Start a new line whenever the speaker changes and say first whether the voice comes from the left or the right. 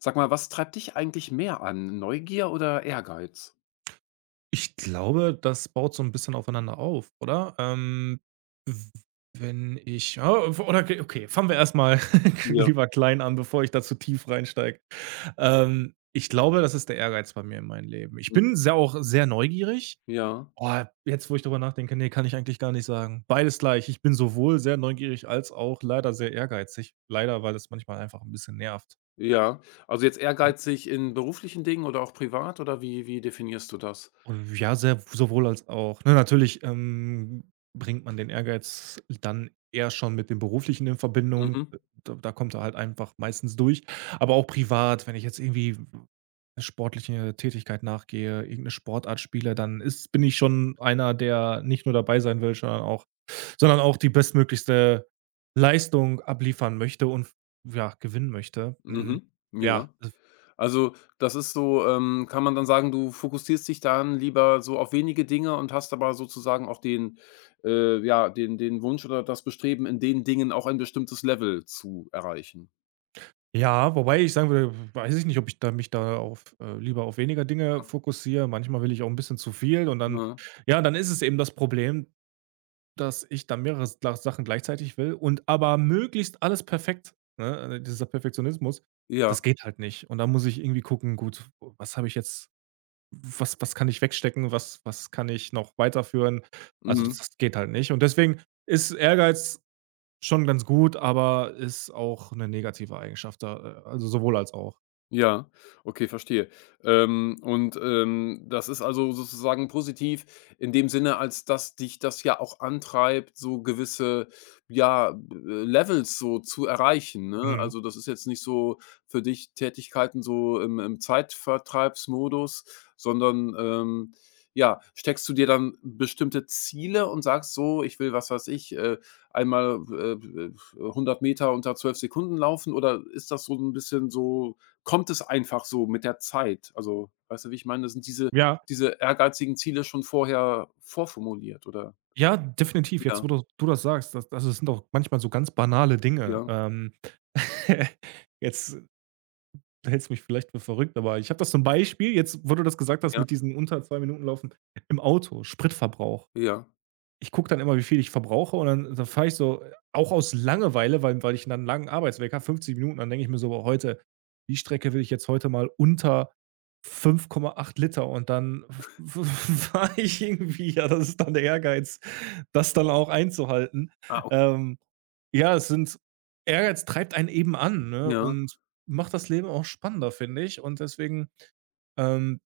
left: Sag mal, was treibt dich eigentlich mehr an, Neugier oder Ehrgeiz?
right: Ich glaube, das baut so ein bisschen aufeinander auf, oder? W wenn ich ja, oder okay, okay, fangen wir erst mal
left: Ja,
right: lieber klein an, bevor ich da zu tief reinsteige. Ich glaube, das ist der Ehrgeiz bei mir in meinem Leben. Ich
left: hm.
right: bin sehr auch sehr neugierig.
left: Ja,
right: Oh, jetzt, wo ich darüber nachdenke, ne, kann ich eigentlich gar nicht sagen. Beides gleich. Ich bin sowohl sehr neugierig als auch leider sehr ehrgeizig. Leider, weil es manchmal einfach ein bisschen nervt.
left: ja. Also, jetzt
right: Ja.
left: ehrgeizig in beruflichen Dingen oder auch privat oder wie definierst du das?
right: Ja, sehr sowohl als auch. Ne, natürlich, bringt man den Ehrgeiz dann eher schon mit dem Beruflichen in Verbindung.
left: Mhm,
right: Da kommt er halt einfach meistens durch. Aber auch privat, wenn ich jetzt irgendwie 'ne sportliche Tätigkeit nachgehe, irgend 'ne Sportart spiele, dann ist bin ich schon einer, der nicht nur dabei sein will, sondern auch die bestmöglichste Leistung abliefern möchte und ja, gewinnen möchte. Hm,
left: mhm, ja.
right: ja.
left: Also, das ist so kann man dann sagen, du fokussierst dich dann lieber so auf wenige Dinge und hast aber sozusagen auch den ja, den Wunsch oder das Bestreben, in den Dingen auch ein bestimmtes Level zu erreichen?
right: Ja, wobei ich sagen würde, weiß ich nicht, ob ich da mich da auf lieber auf weniger Dinge
left: Ja,
right: fokussiere. Manchmal will ich auch ein bisschen zu viel und dann
left: ne?
right: ja, dann ist es eben das Problem, dass ich dann mehrere Sla Sachen gleichzeitig will und aber möglichst alles perfekt, ne? Dieser Perfektionismus,
left: Ja,
right: das geht halt nicht. Und da muss ich irgendwie gucken: „Gut, was habe ich jetzt was kann ich wegstecken? Was kann ich noch weiterführen?“ Also, das
left: mhm.
right: das geht halt nicht. Und deswegen ist Ehrgeiz schon ganz gut, aber ist auch 'ne negative Eigenschaft da, also sowohl als auch.
left: Ja, okay, verstehe. Und das ist also sozusagen positiv in dem Sinne, als dass dich das ja auch antreibt, so gewisse, ja, b Levels so zu erreichen, ne?
right: Mhm.
left: Also, das ist jetzt nicht so für dich Tätigkeiten so im Zeitvertreibsmodus, sondern, ja, steckst du dir dann bestimmte Ziele und sagst so: „Ich will, was weiß ich, einmal, 100 unter 12 Sekunden laufen“, oder ist das so ein bisschen so kommt es einfach so mit der Zeit. Also, weißt du, wie ich meine? Das sind diese
right: Ja,
left: diese ehrgeizigen Ziele schon vorher vorformuliert, oder?
right: ja, definitiv. Jetzt,
left: Ja,
right: wo du das sagst, das sind doch manchmal so ganz banale Dinge.
left: ja,
right: Jetzt hältst du mich vielleicht für verrückt, aber ich habe das zum Beispiel jetzt, wo du das gesagt hast,
left: ja,
right: mit diesen unter 2 Minuten laufen im Auto, Spritverbrauch.
left: ja.
right: Ich gucke dann immer, wie viel ich verbrauche und dann fahre ich so auch aus Langeweile, weil ich dann einen langen Arbeitsweg habe, 50 Minuten, dann denke ich mir so: „Boah, heute die Strecke will ich jetzt heute mal unter 5,8 Liter“, und dann fahre ich irgendwie ja, das ist dann der Ehrgeiz, das dann auch einzuhalten.
left: Ah, ok
right: Ähm, ja, es sind Ehrgeiz treibt einen eben an, ne,
left: ja.
right: und macht das Leben auch spannender, finde ich. Und deswegen, ähm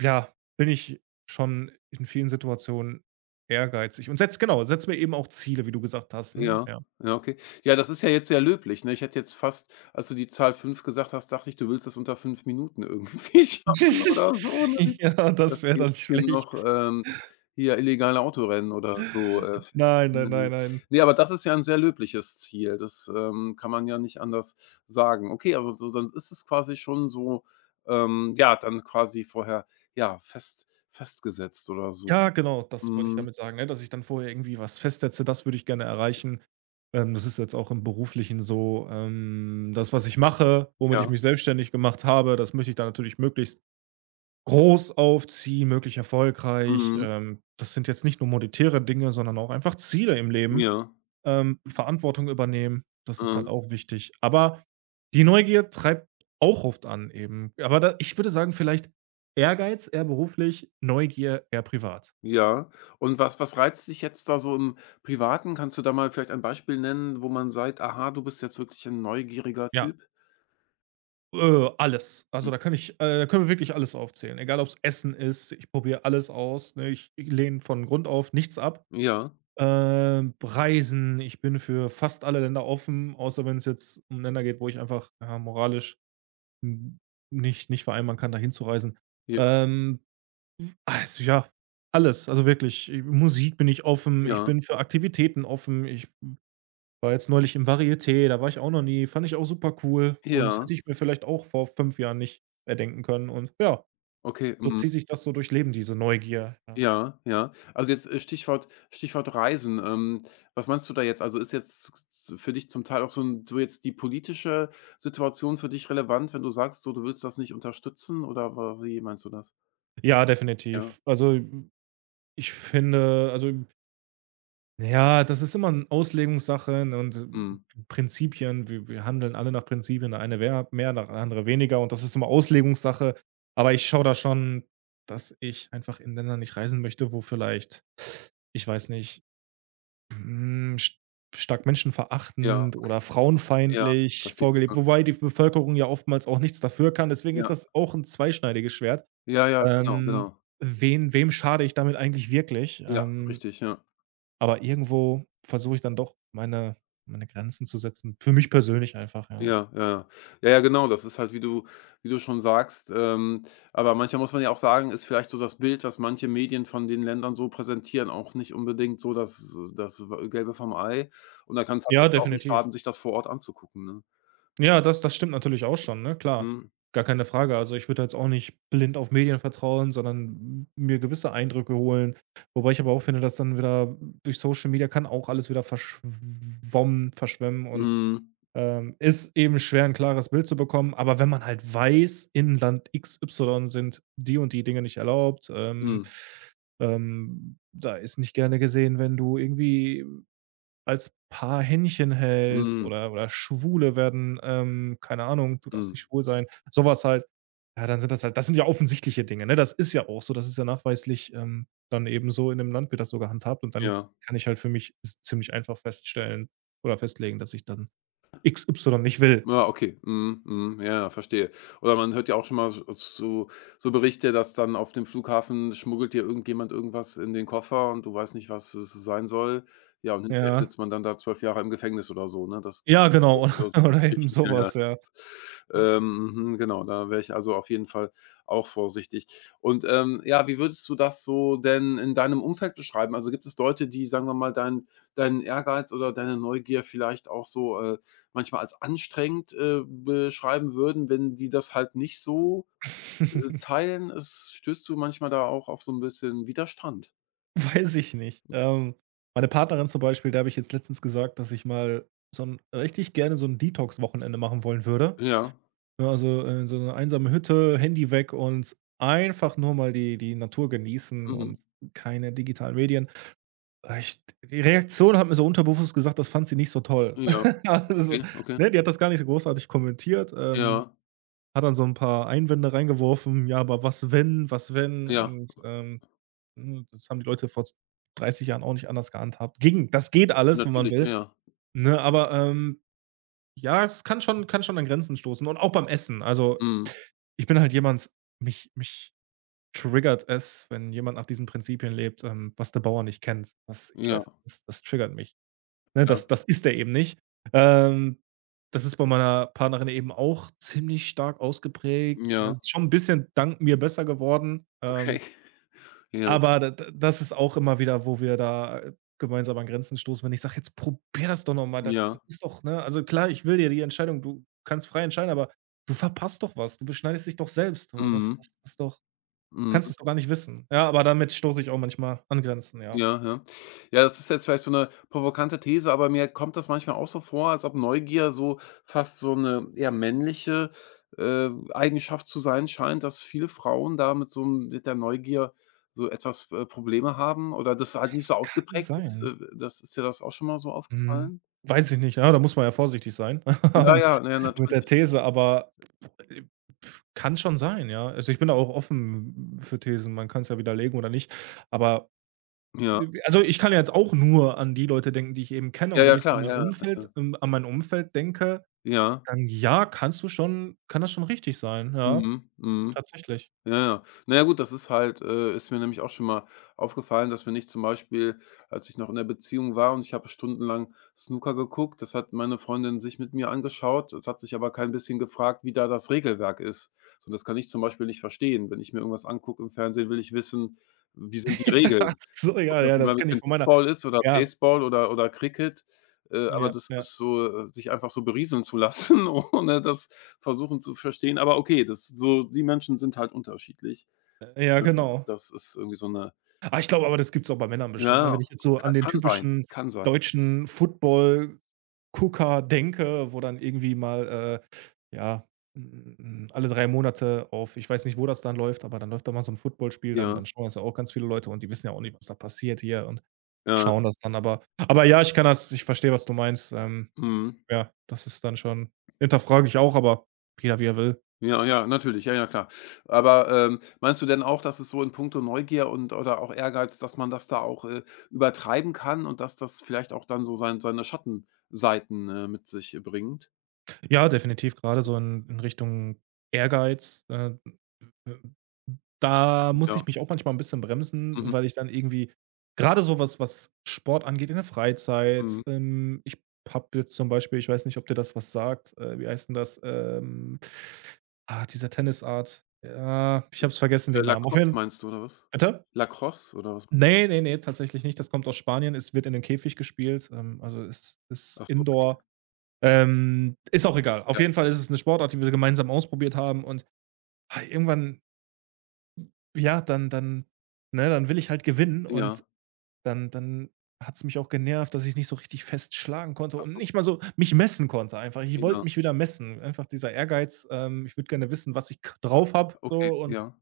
right: ja, bin ich schon in vielen Situationen ehrgeizig und setz genau, setz mir eben auch Ziele, wie du gesagt hast, ne?
left: Ja,
right: Ja.
left: ja, okay. Ja, das ist ja jetzt sehr löblich, ne? Ich hätte jetzt fast, als du die Zahl 5 gesagt hast, dachte ich, du willst das unter 5 Minuten irgendwie schaffen oder so, ne? Nicht,
right: Ja, das
left: dass
right: wäre
left: du
right: dann
left: jetzt hier noch,
right: schlecht.
left: hier illegale Autorennen oder so, fährst,
right: Nein, nein,
left: ne?
right: nein, nein.
left: Ne, aber das ist ja ein sehr löbliches Ziel. Das, kann man ja nicht anders sagen. Okay, aber so dann ist es quasi schon so, ja, dann quasi vorher, ja, festgesetzt oder so.
right: Ja, genau, das wollte ich
left: Mhm.
right: damit sagen, ne, dass ich dann vorher irgendwie was festsetze, das würde ich gerne erreichen. Das ist jetzt auch im Beruflichen so, das, was ich mache,
left: Ja.
right: womit ich mich selbstständig gemacht habe, das möchte ich dann natürlich möglichst groß aufziehen, möglich erfolgreich.
left: Mhm.
right: Das sind jetzt nicht nur monetäre Dinge, sondern auch einfach Ziele im Leben.
left: Ja.
right: Verantwortung übernehmen, das ist halt
left: Mhm.
right: auch wichtig. Aber die Neugier treibt auch oft an eben. Aber da ich würde sagen, vielleicht Ehrgeiz eher beruflich, Neugier eher privat.
left: Ja. Und was reizt dich jetzt da so im Privaten? Kannst du da mal vielleicht ein Beispiel nennen, wo man sagt: „Aha, du bist jetzt wirklich ein neugieriger
right: Ja,
left: Typ?“
right: alles. Also, da
left: Mhm.
right: kann ich da können wir wirklich alles aufzählen. Egal, ob es Essen ist, ich probiere alles aus, ne? Ich lehne von Grund auf nichts ab.
left: Ja,
right: Reisen, ich bin für fast alle Länder offen, außer wenn es jetzt um Länder geht, wo ich einfach, ja, moralisch n nicht nicht vereinbaren kann, da hinzureisen.
left: ja,
right: Ähm, Also, ja, alles. Also, wirklich, Musik bin ich offen, ich
left: ja,
right: bin für Aktivitäten offen. Ich war jetzt neulich im Varieté, da war ich auch noch nie, fand ich auch super cool und
left: ja,
right: hätte ich mir vielleicht auch vor 5 Jahren nicht erdenken können und ja,
left: okay,
right: so
left: mhm,
right: zieht sich das so durch Leben, diese Neugier, ja.
left: ja, ja. Also, jetzt, Stichwort Stichwort Reisen. Was meinst du da jetzt? Also, ist jetzt für dich zum Teil auch so 'n so jetzt die politische Situation für dich relevant, wenn du sagst, so, du willst das nicht unterstützen oder wa wie meinst du das?
right: Ja,
left: Ja,
right: definitiv. Also, ich finde also Ja, das ist immer eine Auslegungssache, ne, und,
left: mhm.
right: Prinzipien. Wir handeln alle nach Prinzipien. Der eine wer mehr, der andere weniger und das ist immer Auslegungssache. Aber ich schaue da schon, dass ich einfach in Länder nicht reisen möchte, wo vielleicht, ich weiß nicht, hm, st stark
left: Ja,
right: menschenverachtend
left: okay.
right: oder
left: Ja,
right: frauenfeindlich
left: verstehe.
right: vorgelebt wobei die Bevölkerung ja oftmals auch nichts dafür kann. Deswegen ist
left: Ja,
right: das auch ein zweischneidiges Schwert.
left: ja, ja, ja, genau,
right: Ähm,
left: genau.
right: wen wem schade ich damit eigentlich wirklich?
left: Ja, richtig, ja.
right: Aber irgendwo versuche ich dann doch meine Grenzen zu setzen. Für mich persönlich einfach, ja.
left: Ja, ja, ja. Ja, ja, genau, das ist halt, wie du schon sagst, aber manchmal muss man ja auch sagen, ist vielleicht so das Bild, das manche Medien von den Ländern so präsentieren, auch nicht unbedingt so das Gelbe vom Ei. Und da kann's halt
right: Ja,
left: manchmal auch nicht
right: definitiv.
left: schaden, sich das vor Ort anzugucken, ne?
right: Ja, das stimmt natürlich auch schon, ne, klar.
left: Mhm.
right: Gar keine Frage. Also, ich würde jetzt auch nicht blind auf Medien vertrauen, sondern mir gewisse Eindrücke holen. Wobei ich aber auch finde, dass dann wieder durch Social Media kann auch alles wieder verschwommen verschwemmen und
left: Mhm.
right: Ist eben schwer, ein klares Bild zu bekommen, aber wenn man halt weiß, in Land XY sind die und die Dinge nicht erlaubt,
left: Mhm.
right: da ist nicht gerne gesehen, wenn du irgendwie als Paar Händchen hältst
left: Mhm.
right: oder Schwule werden, keine Ahnung, du darfst
left: Mhm.
right: nicht schwul sein, sowas halt. Ja, dann sind das halt das sind ja offensichtliche Dinge, ne? Das ist ja auch so, das ist ja nachweislich, dann eben so in dem Land wird das so gehandhabt und dann
left: Ja.
right: kann ich halt für mich z ziemlich einfach feststellen oder festlegen, dass ich dann x XY nicht will.
left: Ja, okay. Mhm, mhm. Ja, ja, verstehe. Oder man hört ja auch schon mal s so so Berichte, dass dann auf dem Flughafen schmuggelt dir irgendjemand irgendwas in den Koffer und du weißt nicht, was es sein soll. Ja, und hinterher
right: Ja.
left: sitzt man dann da 12 Jahre im Gefängnis oder so, ne? Das
right: Ja,
left: das
right: genau,
left: sind so solche
right: oder eben
left: Geschichten. Ja, ja.
right: sowas ja.
left: Mhm, genau, da wäre ich also auf jeden Fall auch vorsichtig. Und, ja, wie würdest du das so denn in deinem Umfeld beschreiben? Also, gibt es Leute, die, sagen wir mal, deinen Ehrgeiz oder deine Neugier vielleicht auch so, manchmal als anstrengend, beschreiben würden, wenn die das halt nicht so, teilen. Es stößt du manchmal da auch auf so 'n bisschen Widerstand?
right: Weiß ich nicht. Meine Partnerin zum Beispiel, der habe ich jetzt letztens gesagt, dass ich mal so ein richtig gerne so ein Detox-Wochenende machen wollen würde.
left: Ja.
right: Ne, also, so eine einsame Hütte, Handy weg und einfach nur mal die Natur genießen
left: Mhm.
right: und keine digitalen Medien. Ah, ich die Reaktion hat mir so unterbewusst gesagt, das fand sie nicht so toll.
left: Ja.
right: Also,
left: Okay, okay.
right: ne, die hat das gar nicht so großartig kommentiert, ähm
left: Ja,
right: Hat dann so 'n paar Einwände reingeworfen: „Ja, aber was wenn, was wenn?“
left: ja,
right: Und, ne, das haben die Leute vor z 30 Jahren auch nicht anders gehandhabt. Ging das geht alles, wenn man
left: natürlich, ja,
right: will,
left: ja.
right: ne? Aber, ja, es kann schon an Grenzen stoßen und auch beim Essen. Also,
left: Mhm.
right: ich bin halt jemand, mich triggert es, wenn jemand nach diesen Prinzipien lebt, was der Bauer nicht kennt. Was ich
left: Ja,
right: weiß, das triggert mich. Ne, das
left: ja,
right: das ist er eben nicht. Ähm, Das ist bei meiner Partnerin eben auch ziemlich stark ausgeprägt, ne?
left: ja,
right: Es ist schon ein bisschen dank mir besser geworden,
left: okay. Ja,
right: aber da das ist auch immer wieder, wo wir da, gemeinsam an Grenzen stoßen, wenn ich sage: „Jetzt probier das doch noch mal.
left: ja.
right: Ist doch ne, also klar, ich will dir die Entscheidung du kannst frei entscheiden, aber du verpasst doch was. Du beschneidest dich doch selbst. So, das
left: Mhm.
right: das ist doch kannst es
left: Mhm.
right: doch gar nicht wissen.“ Ja, aber damit stoße ich auch manchmal an Grenzen, ja.
left: Ja, ja. Ja, das ist jetzt vielleicht so 'ne provokante These, aber mir kommt das manchmal auch so vor, als ob Neugier so fast so 'ne eher männliche, Eigenschaft zu sein scheint, dass viele Frauen da mit so 'm mit der Neugier so etwas, Probleme haben oder das halt nicht
right: Das
left: so
right: kann
left: ausgeprägt ist.
right: sein.
left: Das ist dir das auch schon mal so
right: Mhm.
left: aufgefallen?
right: Weiß ich nicht, ja, da muss man ja vorsichtig sein
left: Ja, ja, na ja,
right: mit der
left: natürlich.
right: These, aber äh, pf, kann schon sein, ja. Also, ich bin da auch offen für Thesen. Man kann es ja widerlegen oder nicht, aber
left: Ja.
right: also, ich kann ja jetzt auch nur an die Leute denken, die ich eben kenne
left: Ja,
right: und wenn
left: ja,
right: ich so an
left: klar,
right: mein
left: ja, ja, ja, ja.
right: Umfeld denke,
left: Ja.
right: dann ja, kann das schon richtig sein, ja,
left: Mhm, mhm.
right: tatsächlich.
left: Ja, ja. Na ja, gut, das ist halt ist mir nämlich auch schon mal aufgefallen, dass wenn ich zum Beispiel, als ich noch in der Beziehung war und ich habe stundenlang Snooker geguckt, das hat meine Freundin sich mit mir angeschaut das hat sich aber kein bisschen gefragt, wie da das Regelwerk ist. So, das kann ich zum Beispiel nicht verstehen. Wenn ich mir irgendwas angucke im Fernsehen, will ich wissen, wie sind die Regeln?
right: Ach so,
left: Ob
right: ja,
left: das
right: ja, das kenne ich
left: American
right: von meiner
left: Football ist oder
right: ja,
left: Baseball oder Cricket, aber
right: ja,
left: das
right: ja.
left: ist so sich einfach so berieseln zu lassen, ohne das versuchen zu verstehen. Aber okay, das so die Menschen sind halt unterschiedlich.
right: Ja, genau.
left: Das ist irgendwie so eine
right: Ah, ich glaube aber, das gibt's auch bei Männern bestimmt, ne?
left: ja,
right: Wenn ich jetzt so
left: ka
right: an den
left: kann sein,
right: typischen
left: kann sein.
right: deutschen Football-Gucker denke, wo dann irgendwie mal, ja, alle 3 Monate auf ich weiß nicht, wo das dann läuft, aber dann läuft da mal so ein Footballspiel, dann
left: Ja,
right: schauen das ja auch ganz viele Leute und die wissen ja auch nicht, was da passiert hier und
left: ja,
right: schauen das dann aber. Aber ja, ich kann das ich verstehe, was du meinst.
left: mhm.
right: Ja, das ist dann schon hinterfrage ich auch, aber jeder wie er will.
left: Ja, ja, natürlich, ja, ja, klar. Aber, meinst du denn auch, dass es so in puncto Neugier und oder auch Ehrgeiz, dass man das da auch, übertreiben kann und dass das vielleicht auch dann so seine Schattenseiten, mit sich bringt?
right: Ja, definitiv, gerade so in Richtung Ehrgeiz, da
left: Ja.
right: muss ich mich auch manchmal 'n bisschen bremsen,
left: Mhm.
right: weil ich dann irgendwie grade so was Sport angeht in der
left: Mhm.
right: Freizeit, ich habe jetzt zum Beispiel ich weiß nicht, ob dir das was sagt, wie heißt 'n das? Ah, dieser Tennisart. Ja, ich habe es vergessen, den Namen. Auf
left: Lacrosse
right: jeden
left: meinst du oder was?
right: bitte?
left: Lacrosse oder was?
right: Ne, ne, ne, tatsächlich nicht. Das kommt aus Spanien. Es wird in 'nem Käfig gespielt, also ist
left: Ach so, okay.
right: Indoor. Ist auch egal.
left: Ja,
right: Auf jeden Fall ist es 'ne Sportart, die wir gemeinsam ausprobiert haben und, irgendwann ja, dann ne, dann will ich halt gewinnen
left: ja.
right: und dann hat's mich auch genervt, dass ich nicht so richtig fest schlagen konnte
left: Ach
right: und
left: so,
right: nicht mal so mich messen konnte einfach. Ich
left: ja.
right: wollte mich wieder messen. Einfach dieser Ehrgeiz, ich würde gerne wissen, was ich k drauf habe
left: Okay,
right: so und
left: ja,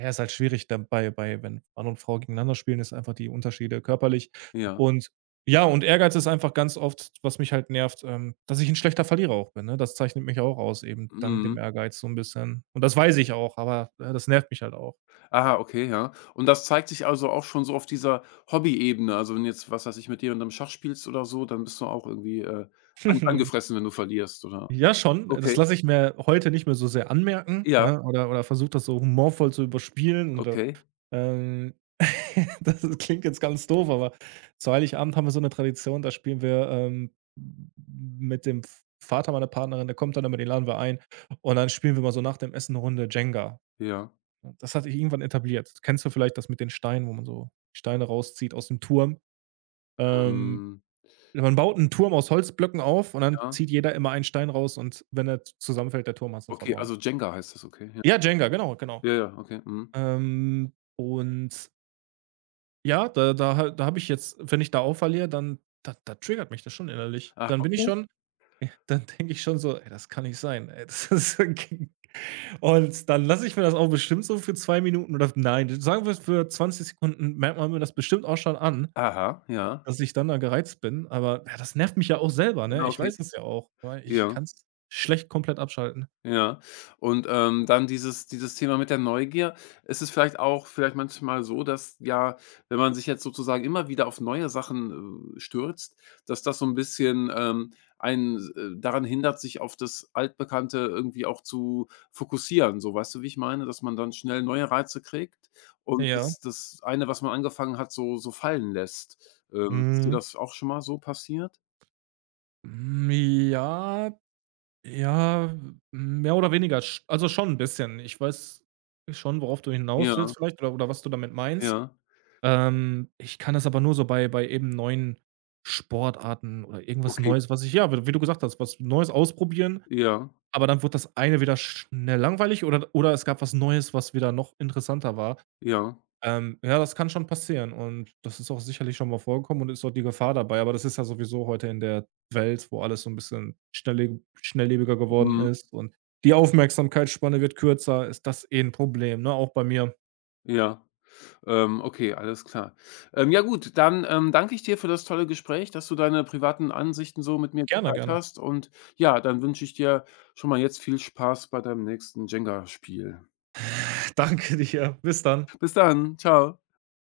right: ja, ist halt schwierig dabei, bei wenn Mann und Frau gegeneinander spielen, ist einfach die Unterschiede körperlich
left: ja.
right: und ja, und Ehrgeiz ist einfach ganz oft, was mich halt nervt, dass ich ein schlechter Verlierer auch bin, ne? Das zeichnet mich auch aus eben dank dem
left: Mhm.
right: Ehrgeiz so ein bisschen. Und das weiß ich auch, aber, ja, das nervt mich halt auch.
left: Ah, okay, ja. Und das zeigt sich also auch schon so auf dieser Hobby-Ebene. Also, wenn jetzt, was weiß ich, mit jemandem Schach spielst oder so, dann bist du auch irgendwie, an angefressen, wenn du verlierst, oder?
right: Ja, schon.
left: Okay,
right: Das lasse ich mir heute nicht mehr so sehr anmerken,
left: ja,
right: ne, oder versuche das so humorvoll zu überspielen oder,
left: okay,
right: ähm klingt jetzt ganz doof, aber zu Heiligabend haben wir so eine Tradition, da spielen wir, mit dem Vater meiner Partnerin, der kommt dann immer, den laden wir ein und dann spielen wir mal so nach dem Essen eine Runde Jenga.
left: ja.
right: Das hatte ich irgendwann etabliert. Kennst du vielleicht das mit den Steinen, wo man so Steine rauszieht aus dem Turm? Ähm,
left: Ähm,
right: Man baut einen Turm aus Holzblöcken auf und dann
left: ja,
right: zieht jeder immer einen Stein raus und wenn er zusammenfällt, der Turm hast du
left: okay,
right: verloren.
left: also Jenga heißt das, okay, ja.
right: Ja, Jenga, genau, genau.
left: Ja, ja, okay, mhm.
right: Ähm, und ja, da habe ich jetzt, wenn ich da aufverliere, dann da triggert mich das schon innerlich.
left: Ah,
right: Dann bin ich
left: okay.
right: schon, dann denke ich schon so, ey, das kann nicht sein. Ey, das ist und dann lasse ich mir das auch bestimmt so für 2 Minuten oder nein, sagen wir es für 20 Sekunden, merkt man mir das bestimmt auch schon an.
left: Aha, ja.
right: Dass ich dann da gereizt bin, aber ja, das nervt mich ja auch selber, ne?
left: Ja,
right: Ich
left: okay,
right: weiß es ja auch, weil ich
left: ja.
right: kann es schlecht komplett abschalten.
left: Ja. Und, dann dieses Thema mit der Neugier. Ist es vielleicht auch vielleicht manchmal so, dass ja, wenn man sich jetzt sozusagen immer wieder auf neue Sachen, stürzt, dass das so ein bisschen, einen daran hindert, sich auf das Altbekannte irgendwie auch zu fokussieren, so, weißt du, wie ich meine? Dass man dann schnell neue Reize kriegt und
right: Ja.
left: das das eine, was man angefangen hat, so fallen lässt. Ist dir
right: Mhm.
left: das auch schon mal so passiert?
right: Hm, ja, ja, mehr oder weniger. Sch also, schon ein bisschen. Ich weiß schon, worauf du hinaus
left: Ja,
right: willst vielleicht oder was du damit meinst.
left: ja.
right: Ich kann das aber nur so bei eben neuen Sportarten oder irgendwas
left: Okay.
right: Neues, was ich ja, w wie du gesagt hast, was Neues ausprobieren,
left: Ja,
right: aber dann wird das eine wieder schnell langweilig oder es gab was Neues, was wieder noch interessanter war.
left: ja.
right: Ja, das kann schon passieren und das ist auch sicherlich schon mal vorgekommen und ist auch die Gefahr dabei, aber das ist ja sowieso heute in der Welt, wo alles so ein bisschen schnelllebiger geworden
left: Mhm.
right: ist und die Aufmerksamkeitsspanne wird kürzer, ist das eh 'n Problem, ne, auch bei mir.
left: Ja. Okay, alles klar. Ja gut, dann, danke ich dir für das tolle Gespräch, dass du deine privaten Ansichten so mit mir
right: Gerne,
left: geteilt
right: gerne.
left: hast und ja, dann wünsche ich dir schon mal jetzt viel Spaß bei deinem nächsten Jenga-Spiel.
right: Danke dir. Bis dann.
left: Bis dann, ciao.